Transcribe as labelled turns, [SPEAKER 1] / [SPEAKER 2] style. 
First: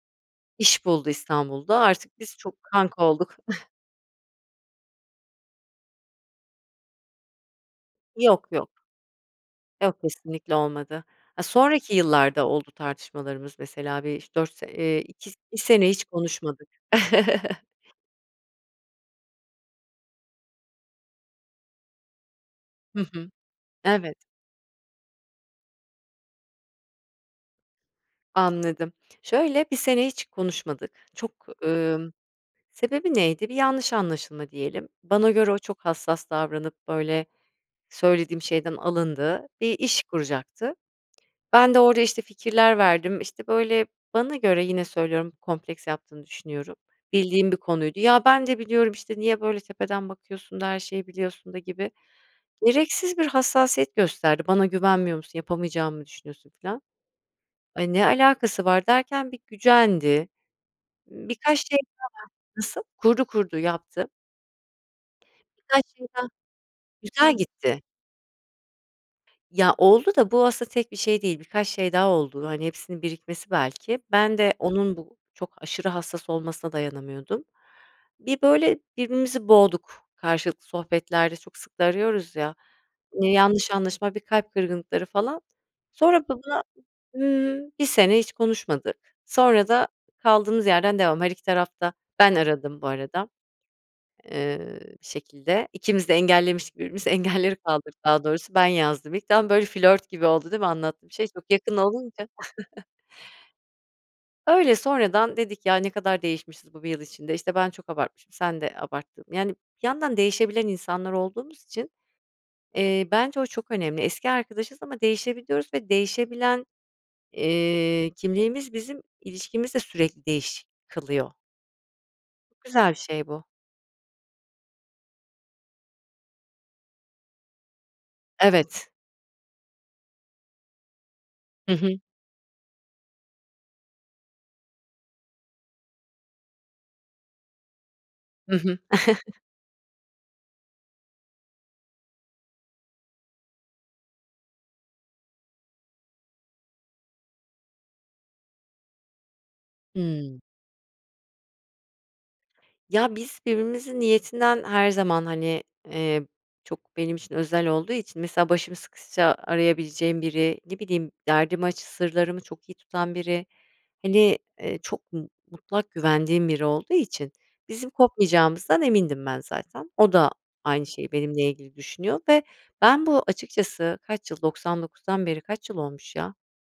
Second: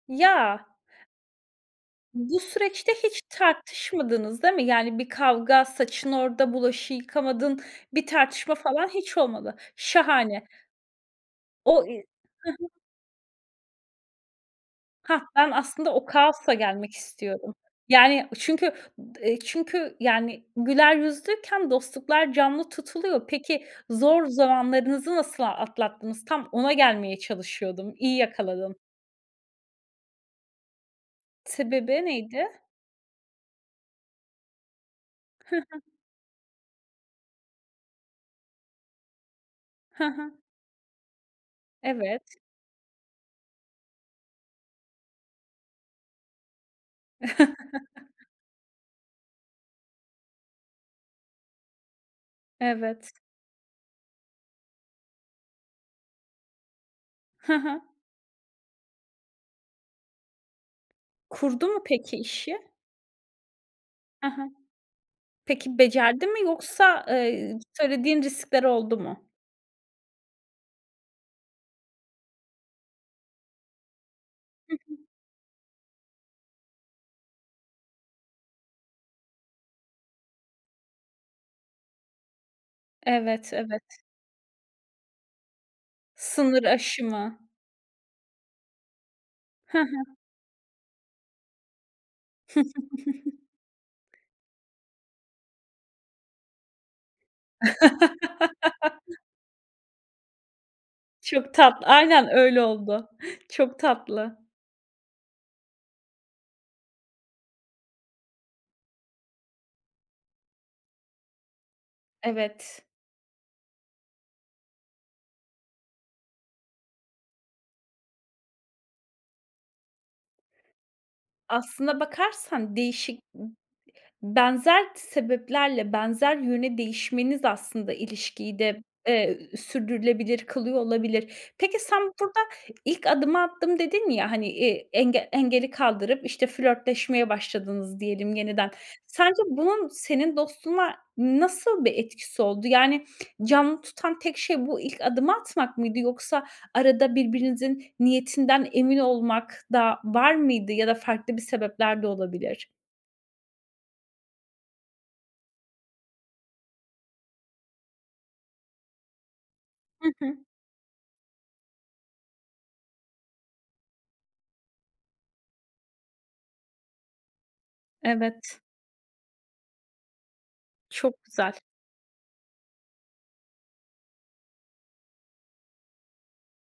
[SPEAKER 1] Ya.
[SPEAKER 2] İş buldu İstanbul'da, artık biz
[SPEAKER 1] Bu
[SPEAKER 2] çok
[SPEAKER 1] süreçte
[SPEAKER 2] kanka
[SPEAKER 1] hiç
[SPEAKER 2] olduk.
[SPEAKER 1] tartışmadınız, değil mi? Yani, bir kavga, "Saçın orada, bulaşığı yıkamadın." bir
[SPEAKER 2] Yok,
[SPEAKER 1] tartışma
[SPEAKER 2] yok.
[SPEAKER 1] falan hiç olmadı.
[SPEAKER 2] Yok,
[SPEAKER 1] Şahane.
[SPEAKER 2] kesinlikle olmadı. Ha,
[SPEAKER 1] O,
[SPEAKER 2] sonraki
[SPEAKER 1] iii
[SPEAKER 2] yıllarda
[SPEAKER 1] Hı hı.
[SPEAKER 2] oldu tartışmalarımız, mesela bir 3- 4 se Eee,
[SPEAKER 1] Hah.
[SPEAKER 2] 2
[SPEAKER 1] Ben
[SPEAKER 2] sene
[SPEAKER 1] aslında
[SPEAKER 2] hiç
[SPEAKER 1] o kaosa
[SPEAKER 2] konuşmadık.
[SPEAKER 1] gelmek istiyordum. Yani, çünkü d eee, çünkü, yani, güler yüzlüyken dostluklar canlı
[SPEAKER 2] Hı
[SPEAKER 1] tutuluyor.
[SPEAKER 2] hı.
[SPEAKER 1] Peki,
[SPEAKER 2] Evet.
[SPEAKER 1] zor zamanlarınızı nasıl atlattınız? Tam ona gelmeye çalışıyordum. İyi yakaladın.
[SPEAKER 2] Anladım. Şöyle, 1 sene hiç konuşmadık. Çok,
[SPEAKER 1] Sebebi
[SPEAKER 2] emm
[SPEAKER 1] neydi?
[SPEAKER 2] Sebebi neydi? Bir yanlış anlaşılma diyelim. Bana göre
[SPEAKER 1] Hı
[SPEAKER 2] o, çok
[SPEAKER 1] hı.
[SPEAKER 2] hassas davranıp, böyle, söylediğim şeyden alındı. Bir iş
[SPEAKER 1] Hı hı.
[SPEAKER 2] kuracaktı. Ben de orada, işte,
[SPEAKER 1] Evet.
[SPEAKER 2] fikirler verdim, işte, böyle Bana göre yine söylüyorum, kompleks yaptığını düşünüyorum. Bildiğim bir konuydu. "Ya ben de biliyorum, işte, niye böyle tepeden bakıyorsun." da, "Her şeyi biliyorsun." da, gibi gereksiz
[SPEAKER 1] Evet.
[SPEAKER 2] bir hassasiyet gösterdi. "Bana güvenmiyor musun? Yapamayacağımı mı düşünüyorsun?" Filan.
[SPEAKER 1] Hı hı.
[SPEAKER 2] "Ay, ne alakası var?" derken, bir gücendi. Birkaç
[SPEAKER 1] Kurdu
[SPEAKER 2] şey
[SPEAKER 1] mu
[SPEAKER 2] daha
[SPEAKER 1] peki işi?
[SPEAKER 2] Nasıl? Kurdu, kurdu, yaptı.
[SPEAKER 1] Hı hı. Peki
[SPEAKER 2] Birkaç şey
[SPEAKER 1] becerdi
[SPEAKER 2] daha
[SPEAKER 1] mi yoksa,
[SPEAKER 2] Güzel
[SPEAKER 1] eee,
[SPEAKER 2] gitti.
[SPEAKER 1] söylediğin riskler oldu mu?
[SPEAKER 2] Ya, oldu da bu aslında tek bir şey değil. Birkaç şey daha oldu. Hani, hepsinin birikmesi belki. Ben de,
[SPEAKER 1] Hı
[SPEAKER 2] onun,
[SPEAKER 1] hı.
[SPEAKER 2] bu, çok aşırı hassas olmasına dayanamıyordum. Bir, böyle, birbirimizi boğduk, karşılıklı sohbetlerde. Çok sık da arıyoruz ya, [unintelligible]
[SPEAKER 1] Evet,
[SPEAKER 2] yanlış
[SPEAKER 1] evet.
[SPEAKER 2] anlaşılma, bir kalp kırgınlıkları falan. Sonra b buna
[SPEAKER 1] Sınır aşımı.
[SPEAKER 2] Imm, 1 sene hiç konuşmadık, sonra
[SPEAKER 1] Hı
[SPEAKER 2] da
[SPEAKER 1] hı.
[SPEAKER 2] kaldığımız yerden devam, her iki taraf da Ben aradım bu arada, eee, bir şekilde ikimiz de engellemiştik birbirimizi, engelleri kaldırdık daha doğrusu ben yazdım ilk. Tam, böyle, flört gibi oldu, değil mi, anlattığım şey? Çok
[SPEAKER 1] Çok
[SPEAKER 2] yakın
[SPEAKER 1] tatlı.
[SPEAKER 2] olunca.
[SPEAKER 1] Aynen öyle oldu. Çok tatlı.
[SPEAKER 2] Öyle. Sonradan dedik, "Ya, ne kadar değişmişiz bu 1 yıl içinde. İşte, ben çok abartmışım, sen de abarttın." Yani, bir yandan değişebilen insanlar olduğumuz için,
[SPEAKER 1] Evet.
[SPEAKER 2] eee, bence o çok önemli. Eski arkadaşız ama değişebiliyoruz ve değişebilen, eee, kimliğimiz bizim ilişkimizi de sürekli değiş kılıyor.
[SPEAKER 1] Aslına bakarsan
[SPEAKER 2] Güzel bir
[SPEAKER 1] değişik,
[SPEAKER 2] şey
[SPEAKER 1] iii,
[SPEAKER 2] bu.
[SPEAKER 1] benzer t sebeplerle, benzer yöne değişmeniz, aslında ilişkiyi de,
[SPEAKER 2] Evet.
[SPEAKER 1] eee, sürdürülebilir kılıyor olabilir.
[SPEAKER 2] Hı
[SPEAKER 1] Peki,
[SPEAKER 2] hı.
[SPEAKER 1] sen burada "İlk adımı attım." dedin ya, hani, iii, engel engeli kaldırıp, işte, flörtleşmeye başladınız, diyelim
[SPEAKER 2] Hı
[SPEAKER 1] yeniden.
[SPEAKER 2] hı.
[SPEAKER 1] Sence bunun senin dostluğuna nasıl bir etkisi oldu? Yani canlı tutan tek şey bu ilk adımı atmak mıydı? Yoksa arada birbirinizin niyetinden emin olmak da var
[SPEAKER 2] Hıı.
[SPEAKER 1] mıydı ya da farklı bir sebepler de olabilir?
[SPEAKER 2] Ya, biz birbirimizin niyetinden, her zaman, hani, eee, çok, benim için özel olduğu için mesela başım sıkışsa
[SPEAKER 1] Hı
[SPEAKER 2] arayabileceğim
[SPEAKER 1] hı.
[SPEAKER 2] biri, ne bileyim, derdimi aç sırlarımı çok iyi tutan biri, hani, iii, çok mu mutlak güvendiğim biri olduğu için, bizim
[SPEAKER 1] Evet.
[SPEAKER 2] kopmayacağımızdan emindim ben zaten. O da aynı şeyi
[SPEAKER 1] Çok
[SPEAKER 2] benimle
[SPEAKER 1] güzel.
[SPEAKER 2] ilgili düşünüyor ve ben bu açıkçası Kaç yıl? 99'dan beri kaç yıl olmuş ya?